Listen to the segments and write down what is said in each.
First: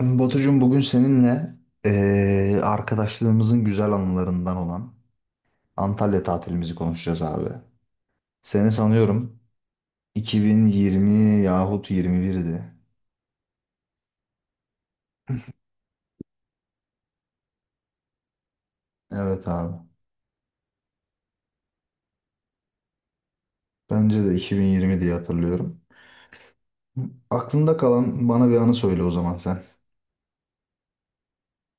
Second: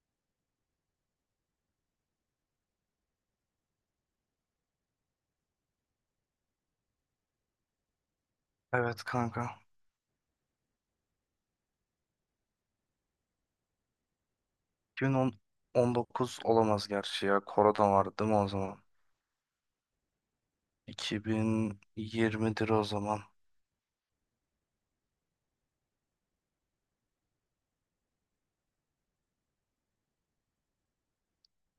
Batucuğum bugün seninle arkadaşlığımızın güzel anılarından olan Antalya tatilimizi konuşacağız abi. Seni Evet sanıyorum kanka. 2020 yahut 21'di. 2019 olamaz gerçi ya. Korona vardı değil mi o zaman? Evet abi. 2020'dir o zaman. Bence de 2020 diye hatırlıyorum. Aklında kalan bana bir anı söyle o zaman sen.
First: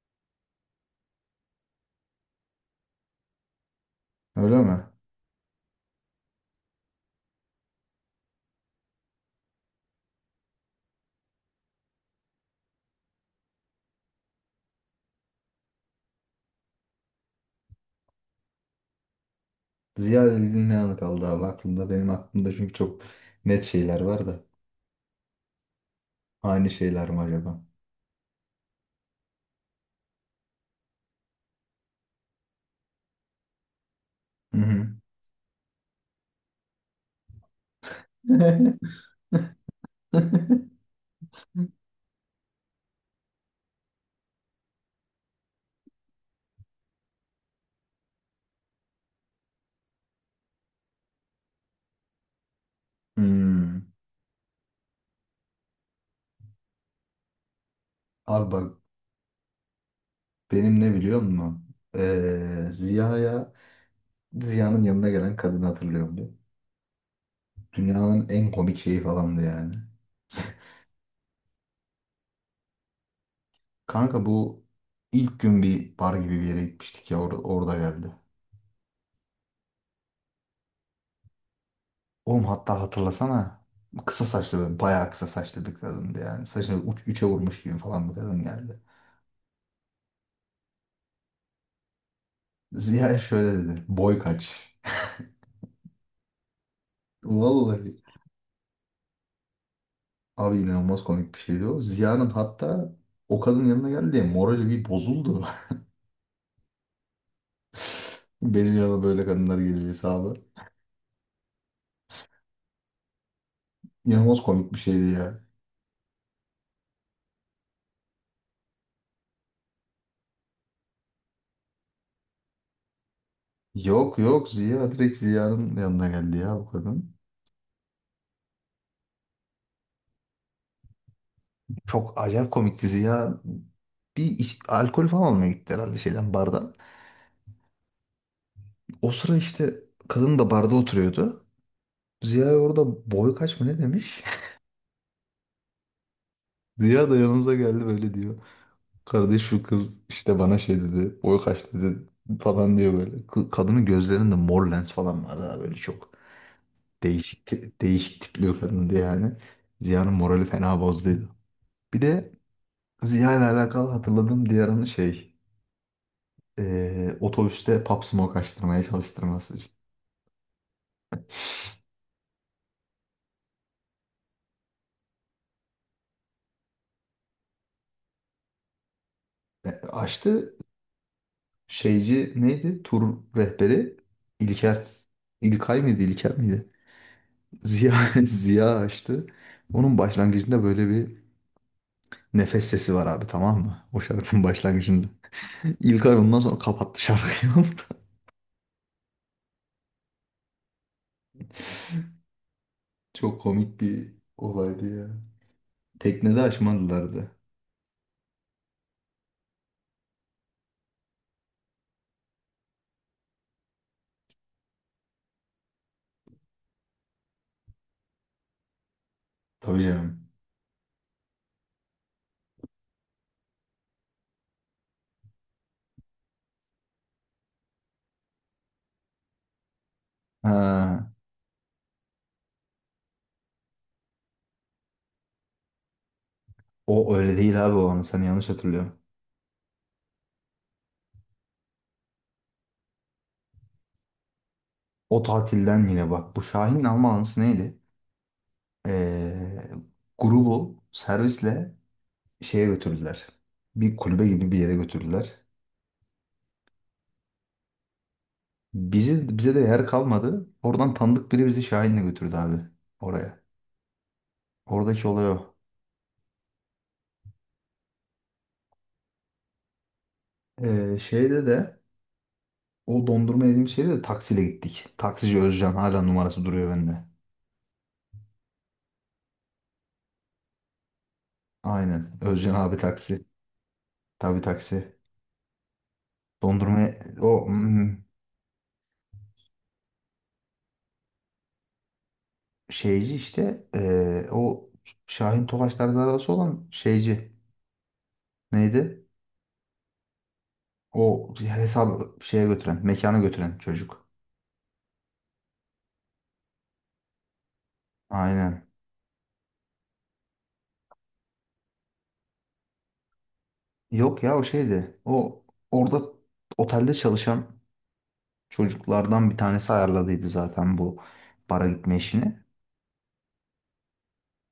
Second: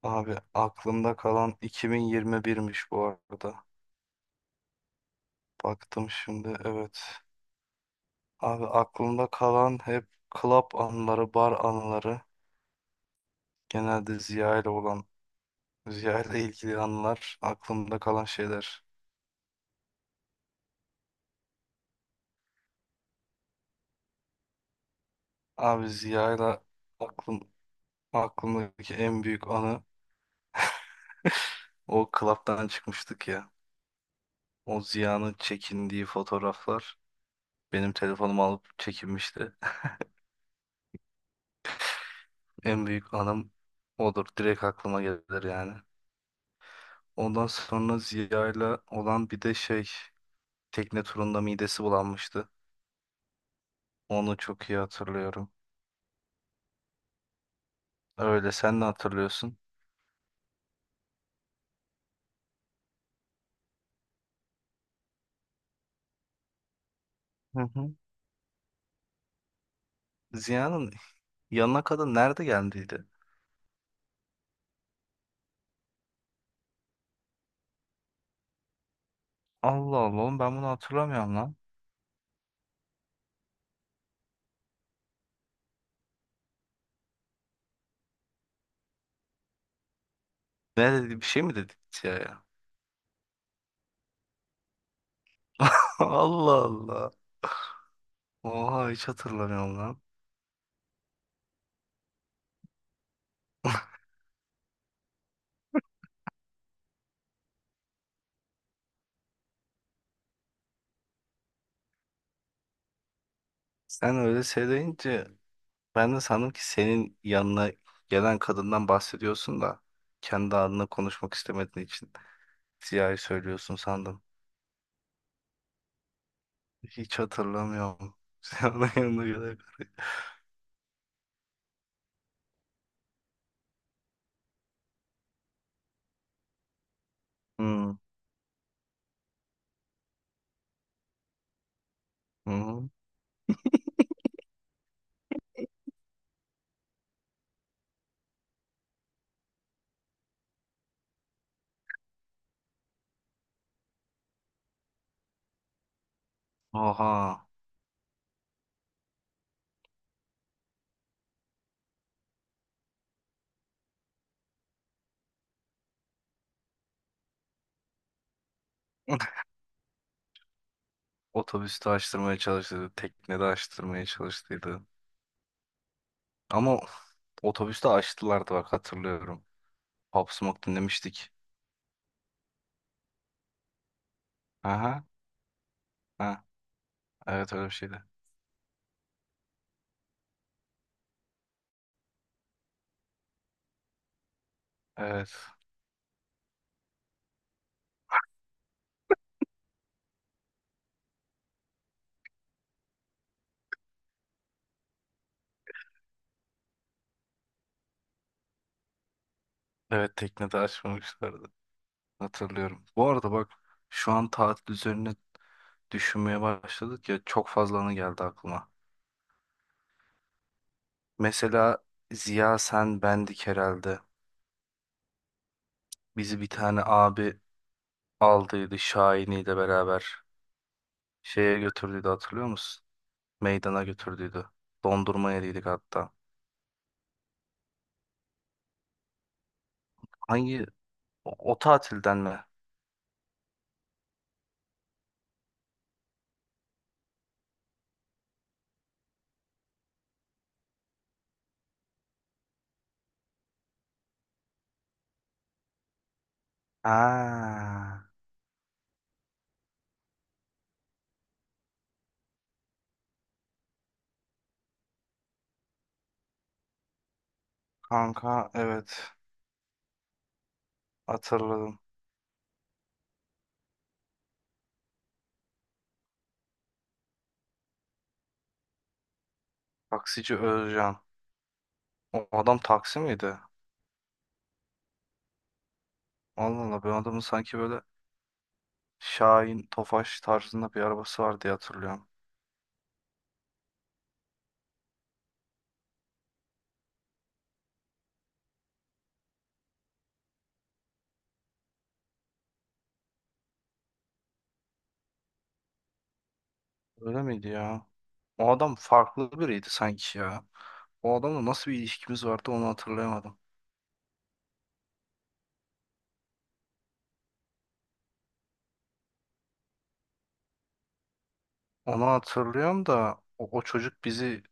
Abi aklımda kalan 2021'miş bu arada. Öyle mi? Baktım şimdi evet. Abi aklımda kalan hep club anıları, bar anıları. Genelde Ziya ile olan, Ziya ile ilgili anılar. Aklımda kalan şeyler. Ziyaretin ne anı kaldı abi aklında? Benim aklımda çünkü çok net şeyler var da. Abi Ziya ile Aynı şeyler mi aklım, acaba? aklımdaki en büyük anı o club'dan çıkmıştık ya. Hı O hı. Ziya'nın çekindiği fotoğraflar benim telefonumu alıp çekinmişti. En büyük anım odur. Direkt aklıma gelir yani. Ondan sonra Ziya'yla olan bir de şey tekne turunda midesi bulanmıştı. Hmm. Onu çok iyi hatırlıyorum. Abi Öyle bak sen ne hatırlıyorsun? benim ne biliyor musun? Ziya'ya, Ziya'nın yanına gelen kadını hatırlıyorum diyor. Hı hı. Dünyanın en komik şeyi falandı yani. Ziya'nın yanına kadın nerede geldiydi? Kanka bu ilk gün bir bar gibi bir yere gitmiştik ya orada geldi. Allah Allah oğlum ben bunu hatırlamıyorum lan. Oğlum hatta hatırlasana kısa saçlı böyle bayağı kısa saçlı bir kadındı yani. Saçını üçe vurmuş gibi falan bir kadın geldi. Ne dedi bir şey mi dedi Ziya'ya? Ziya şöyle dedi. Boy kaç? Allah Allah. Vallahi Oha hiç hatırlamıyorum lan. abi inanılmaz komik bir şeydi o. Ziya'nın hatta o kadının yanına geldi diye morali bir bozuldu. Benim yanıma böyle kadınlar geliyor hesabı. Sen İnanılmaz öyle komik bir şeydi söyleyince ya. ben de sandım ki senin yanına gelen kadından bahsediyorsun da kendi adına konuşmak istemediğin için Ziya'yı söylüyorsun Yok sandım. yok Ziya direkt Ziya'nın yanına geldi ya bu kadın. Hiç hatırlamıyorum. Ziya'nın yanına gelen. Çok acayip komikti Ziya. Bir alkol falan almaya gitti herhalde şeyden bardan. Hmm. O sıra işte kadın da barda oturuyordu. Ziya Hı. orada boy kaç mı ne demiş? Ziya da yanımıza geldi böyle diyor. Kardeş şu kız işte bana şey dedi. Boy kaç dedi falan diyor böyle. Kadının gözlerinde mor lens falan vardı ha böyle çok. Aha. Değişik tipli bir kadındı yani. Ziya'nın morali fena bozduydu. Bir de Ziya ile alakalı hatırladığım diğer anı şey. Otobüste Pop Smoke açtırmaya çalıştırması işte. Otobüste açtırmaya çalıştıydı. Teknede açtırmaya çalıştıydı. Ama otobüste açtılardı bak hatırlıyorum. E, Pop açtı Smoke dinlemiştik. şeyci neydi? Tur rehberi İlker. Aha. İlkay mıydı? İlker Ha. miydi? Evet öyle bir Ziya, şeydi. Ziya açtı. Onun başlangıcında böyle bir nefes sesi var abi tamam mı? O şarkının başlangıcında. Evet. İlkay ondan sonra kapattı şarkıyı. Çok komik bir olaydı ya. Teknede açmadılardı. Evet teknede açmamışlardı. Hatırlıyorum. Bu arada bak şu an tatil üzerine düşünmeye başladık ya çok fazla anı geldi aklıma. Tabii canım. Mesela Ziya sen bendik herhalde. Bizi bir tane abi aldıydı Şahini'yle beraber. Ha, Şeye götürdüydü hatırlıyor musun? Meydana götürdüydü. Dondurma yediydik hatta. o öyle değil abi o anı. Sen yanlış hatırlıyorsun. Hangi o tatilden mi? O tatilden yine bak. Bu Şahin'in alma anısı neydi? Ee, Grubu servisle şeye götürdüler. Bir kulübe gibi bir yere götürdüler. Ha, Bize de yer kalmadı. Oradan tanıdık biri bizi Şahin'le götürdü abi. Oraya. Oradaki olay o. kanka evet Şeyde de hatırladım. o dondurma yediğimiz şeyde de taksiyle gittik. Taksici Özcan hala numarası duruyor bende. Taksici Özcan. Aynen. O Özcan adam abi taksi taksi. miydi? Tabii taksi. Allah Allah Dondurma ben adamı o sanki böyle Şahin Tofaş tarzında bir arabası var diye hatırlıyorum. şeyci işte o Şahin Tofaş tarzı arabası olan şeyci. Neydi? O hesabı şeye götüren, mekana götüren çocuk. Öyle miydi ya? O Aynen. adam farklı biriydi sanki ya. O adamla nasıl bir ilişkimiz vardı onu hatırlayamadım. Yok ya o şeydi. O orada otelde çalışan çocuklardan bir tanesi ayarladıydı zaten bu bara gitme Onu işini. hatırlıyorum da o çocuk bizi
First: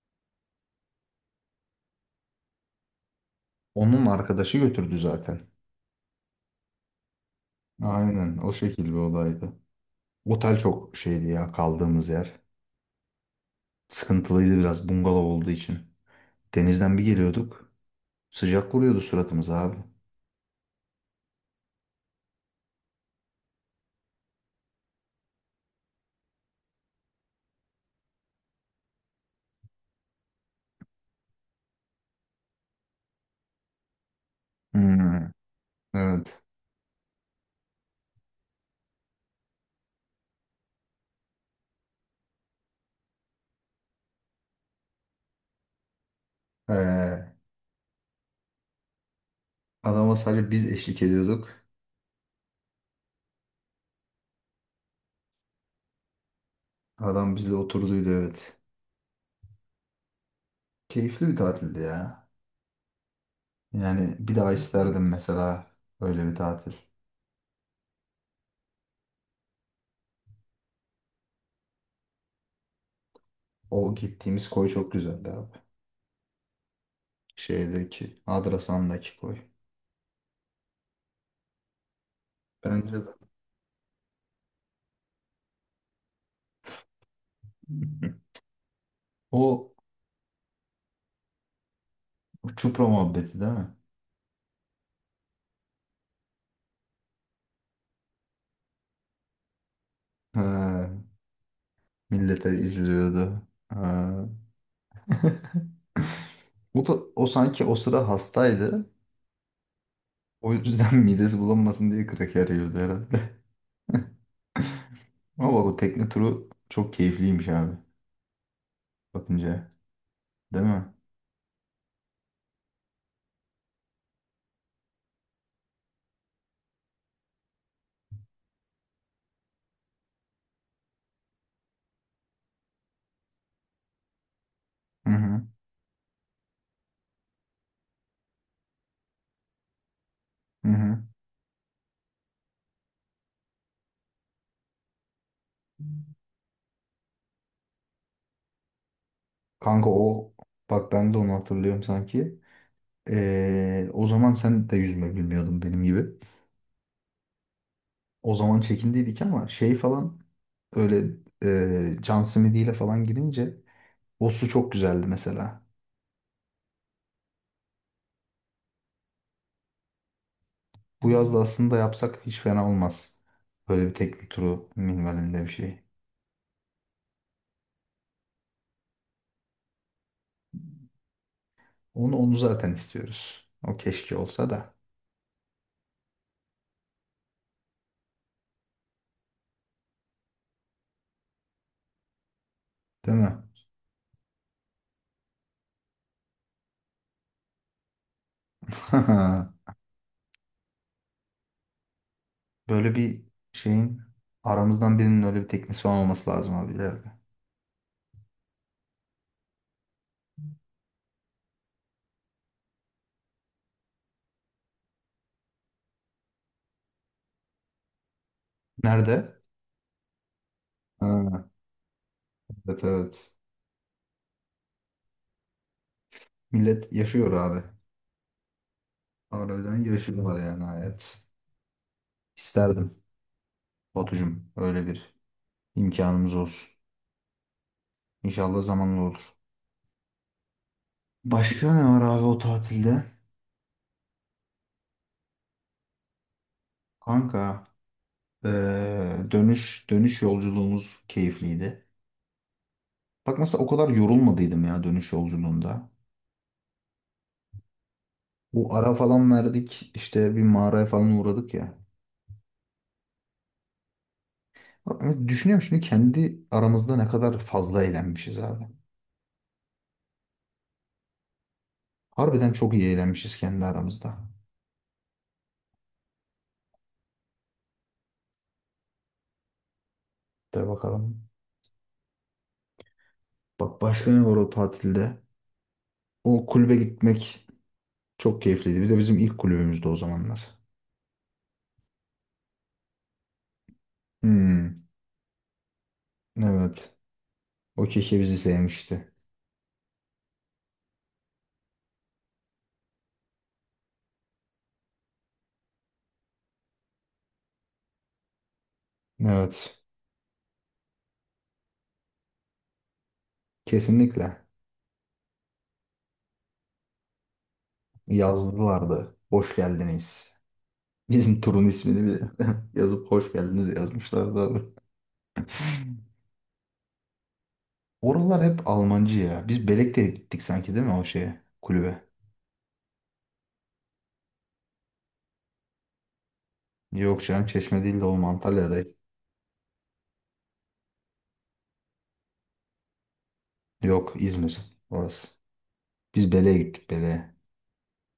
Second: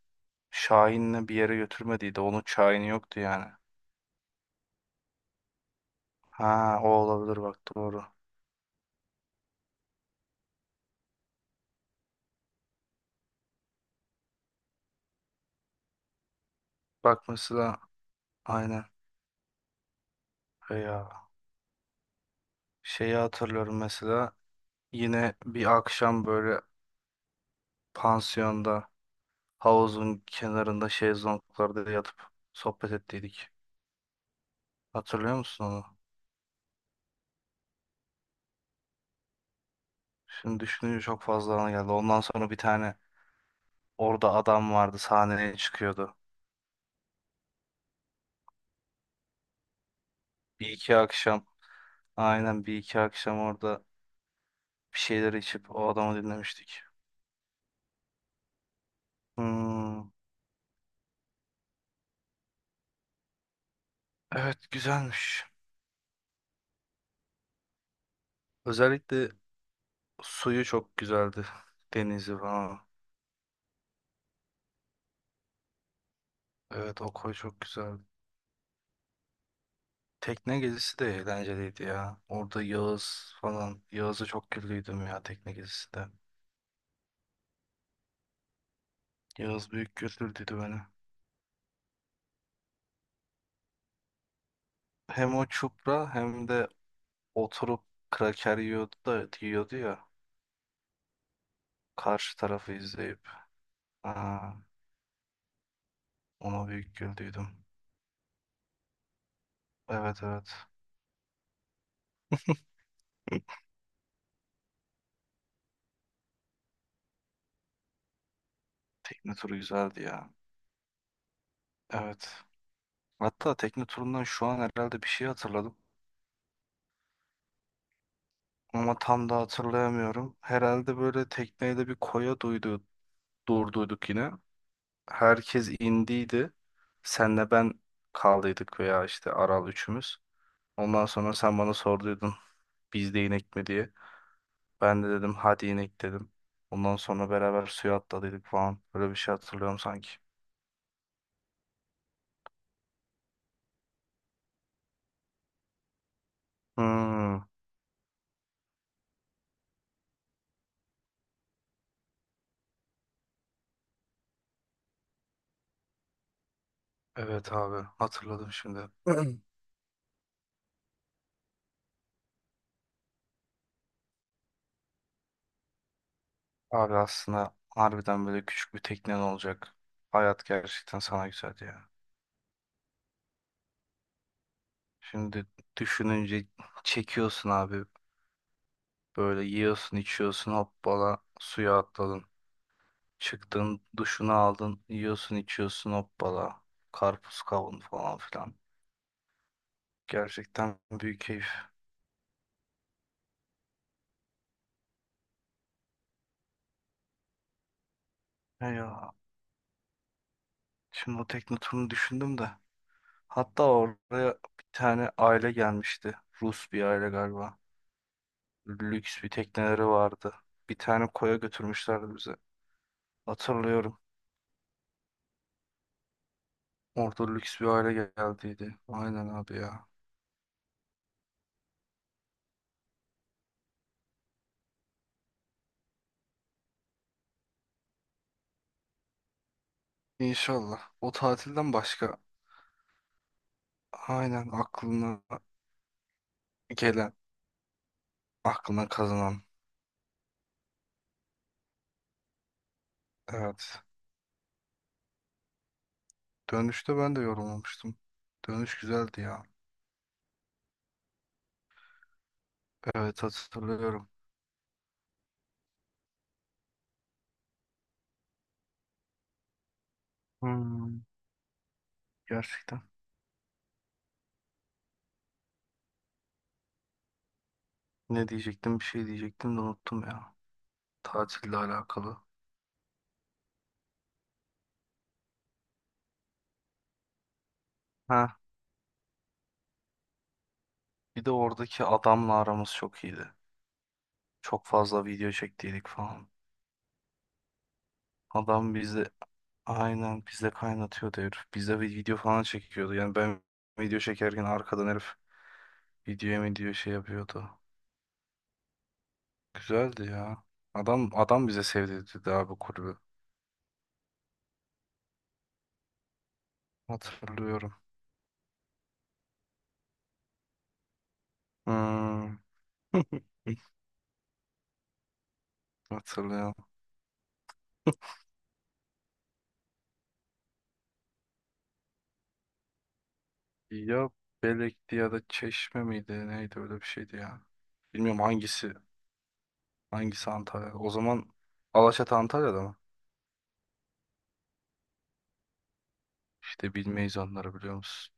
Şahin'le bir yere götürmediydi. Onun Şahin'i yoktu yani. Onun arkadaşı götürdü zaten. Ha o olabilir bak doğru. Aynen o şekil bir olaydı. Otel çok şeydi ya kaldığımız yer. Sıkıntılıydı biraz bungalov olduğu için. Denizden bir Bak geliyorduk. mesela Sıcak aynen. vuruyordu suratımıza abi. E ya şeyi hatırlıyorum mesela yine bir akşam böyle pansiyonda havuzun kenarında şezlonglarda yatıp sohbet ettiydik. Hmm, Hatırlıyor musun onu? evet. Şimdi düşününce çok fazla ana geldi. Ondan sonra bir tane orada adam vardı sahneye çıkıyordu. Ee, Adama sadece biz Bir iki eşlik akşam ediyorduk. aynen Bir iki akşam orada bir şeyler içip o adamı dinlemiştik. Adam bizle oturduydu evet. Hmm, Keyifli bir tatildi ya. Yani bir daha evet isterdim güzelmiş. mesela öyle bir tatil. Özellikle suyu çok güzeldi. Denizi falan. O gittiğimiz koy çok güzeldi abi. Evet o koy çok güzeldi. Şeydeki, Adrasan'daki koy. Tekne gezisi de eğlenceliydi ya. Orada Bence de. Yağız falan. Yağız'a çok güldüydüm ya tekne gezisi de. O Yağız büyük güldürdüydü beni. Çupra muhabbeti değil mi? Hem o çupra hem de oturup kraker yiyordu da yiyordu ya Ha, karşı millete tarafı izliyordu. izleyip. Ha. Aa, ona O da, büyük o güldüydüm. sanki o sıra hastaydı. Evet O evet. yüzden midesi bulanmasın diye kraker yiyordu herhalde. Ama bak o tekne turu çok keyifliymiş abi. Tekne turu Bakınca. güzeldi ya. Değil mi? Evet. Hatta tekne turundan şu an herhalde bir şey hatırladım. Ama tam da hatırlayamıyorum. Herhalde böyle tekneyle bir durduyduk yine. Hı hı. Herkes indiydi. Senle ben kaldıydık veya işte Aral üçümüz. Hı hı. Ondan sonra sen bana sorduydun biz de inek mi diye. Ben de dedim hadi inek dedim. Ondan sonra beraber suya atladıydık falan. Böyle bir şey hatırlıyorum Kanka sanki. o bak ben de onu hatırlıyorum sanki. O zaman sen de yüzme bilmiyordun benim gibi. Hmm, O zaman çekindiydik ama şey falan öyle John Smith ile falan girince o su çok güzeldi mesela. evet abi hatırladım şimdi. Bu yaz da aslında yapsak hiç fena olmaz. Böyle bir tekne turu minvalinde bir şey. Abi aslında harbiden böyle küçük bir teknen olacak. Hayat gerçekten sana güzel ya. Onu zaten istiyoruz. O keşke olsa da, Şimdi düşününce çekiyorsun abi. Böyle yiyorsun içiyorsun hoppala suya atladın. değil mi? Çıktın duşunu aldın yiyorsun içiyorsun hoppala. Karpuz kavun falan filan. Gerçekten büyük keyif. Böyle bir şeyin aramızdan birinin öyle bir teknesi falan olması lazım abi ileride. Eyvah. Şimdi o Teknotur'u düşündüm de. Hatta oraya bir tane aile gelmişti. Rus bir aile galiba. Lüks bir Nerede? tekneleri vardı. Bir tane koya Ha, götürmüşlerdi bize. evet evet. Hatırlıyorum. Millet Orada yaşıyor lüks abi. bir aile geldiydi. Aynen abi Harbiden ya. yaşıyorlar yani hayat. İsterdim Batucuğum öyle bir imkanımız olsun. İnşallah zamanla olur. İnşallah. O Başka tatilden ne var başka abi o tatilde? aynen aklına gelen, Kanka aklına eee, kazanan. dönüş yolculuğumuz keyifliydi. Bak mesela o Evet. kadar yorulmadıydım ya dönüş yolculuğunda. Dönüşte ben de yorulmamıştım. Bu Dönüş ara güzeldi falan ya. verdik işte bir mağaraya falan uğradık ya. Evet hatırlıyorum. Ama düşünüyorum şimdi kendi aramızda ne kadar fazla eğlenmişiz abi. Hmm, Harbiden çok gerçekten. iyi eğlenmişiz kendi aramızda. Ne diyecektim? Bir şey diyecektim de unuttum ya. De bakalım. Tatille alakalı. Bak başka ne var o tatilde? O kulübe gitmek Ha, çok keyifliydi. Bir de bizim ilk kulübümüzdü o zamanlar. bir de oradaki adamla aramız çok iyiydi. Çok Hmm, fazla video çektiydik falan. evet. O kişi bizi Adam bizde sevmişti. aynen bizde kaynatıyordu herif. Bizde bir video falan çekiyordu. Yani ben video çekerken arkadan herif videoya mı diyor şey yapıyordu. Evet. Güzeldi ya. Adam bize sevdirdi abi kulübü. Kesinlikle. Hatırlıyorum. Yazdılardı. Hoş geldiniz. Bizim turun ismini Hmm, bir yazıp hoş geldiniz yazmışlardı abi. hatırlıyorum. Oralar hep Almancı ya. Biz Belek'te gittik sanki değil mi o şeye kulübe? Ya Belek'ti ya da Çeşme miydi? Neydi öyle bir şeydi Yok ya. canım Çeşme değil de Bilmiyorum oğlum hangisi. Antalya'dayız. Hangisi Antalya? O zaman Alaçatı Antalya'da mı? Yok İzmir orası. Biz Belek'e İşte gittik bilmeyiz Belek'e. onları biliyor musun?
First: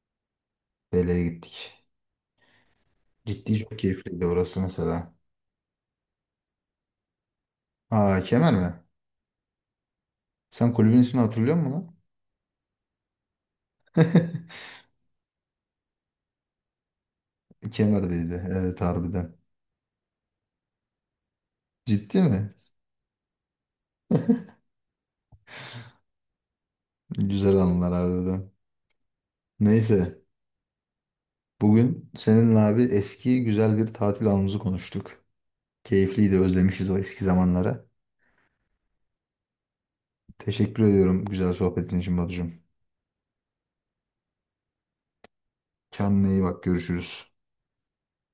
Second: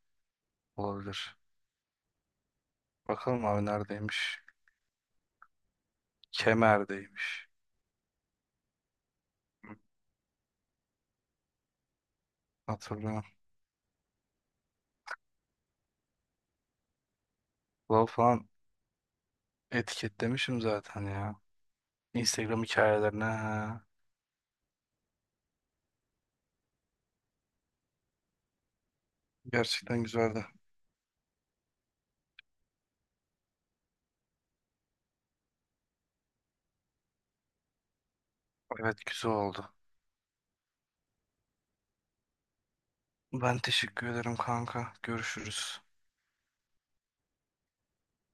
Belek'e Olabilir. gittik. Bakalım Ciddi abi çok keyifliydi neredeymiş? orası mesela. Kemer'deymiş. Aa Kemer mi? Sen kulübün ismini hatırlıyor musun lan? Hatırlıyorum. Lol Kemer'deydi. falan Evet harbiden. etiketlemişim zaten ya. Ciddi mi? Instagram hikayelerine. Ha. Güzel anılar harbiden. Gerçekten Neyse. güzeldi. Bugün seninle abi eski güzel bir tatil anımızı konuştuk. Keyifliydi özlemişiz o eski zamanları. Evet güzel oldu. Teşekkür ediyorum güzel sohbetin için Batucuğum. Ben teşekkür ederim kanka. Görüşürüz. Kendine iyi bak görüşürüz.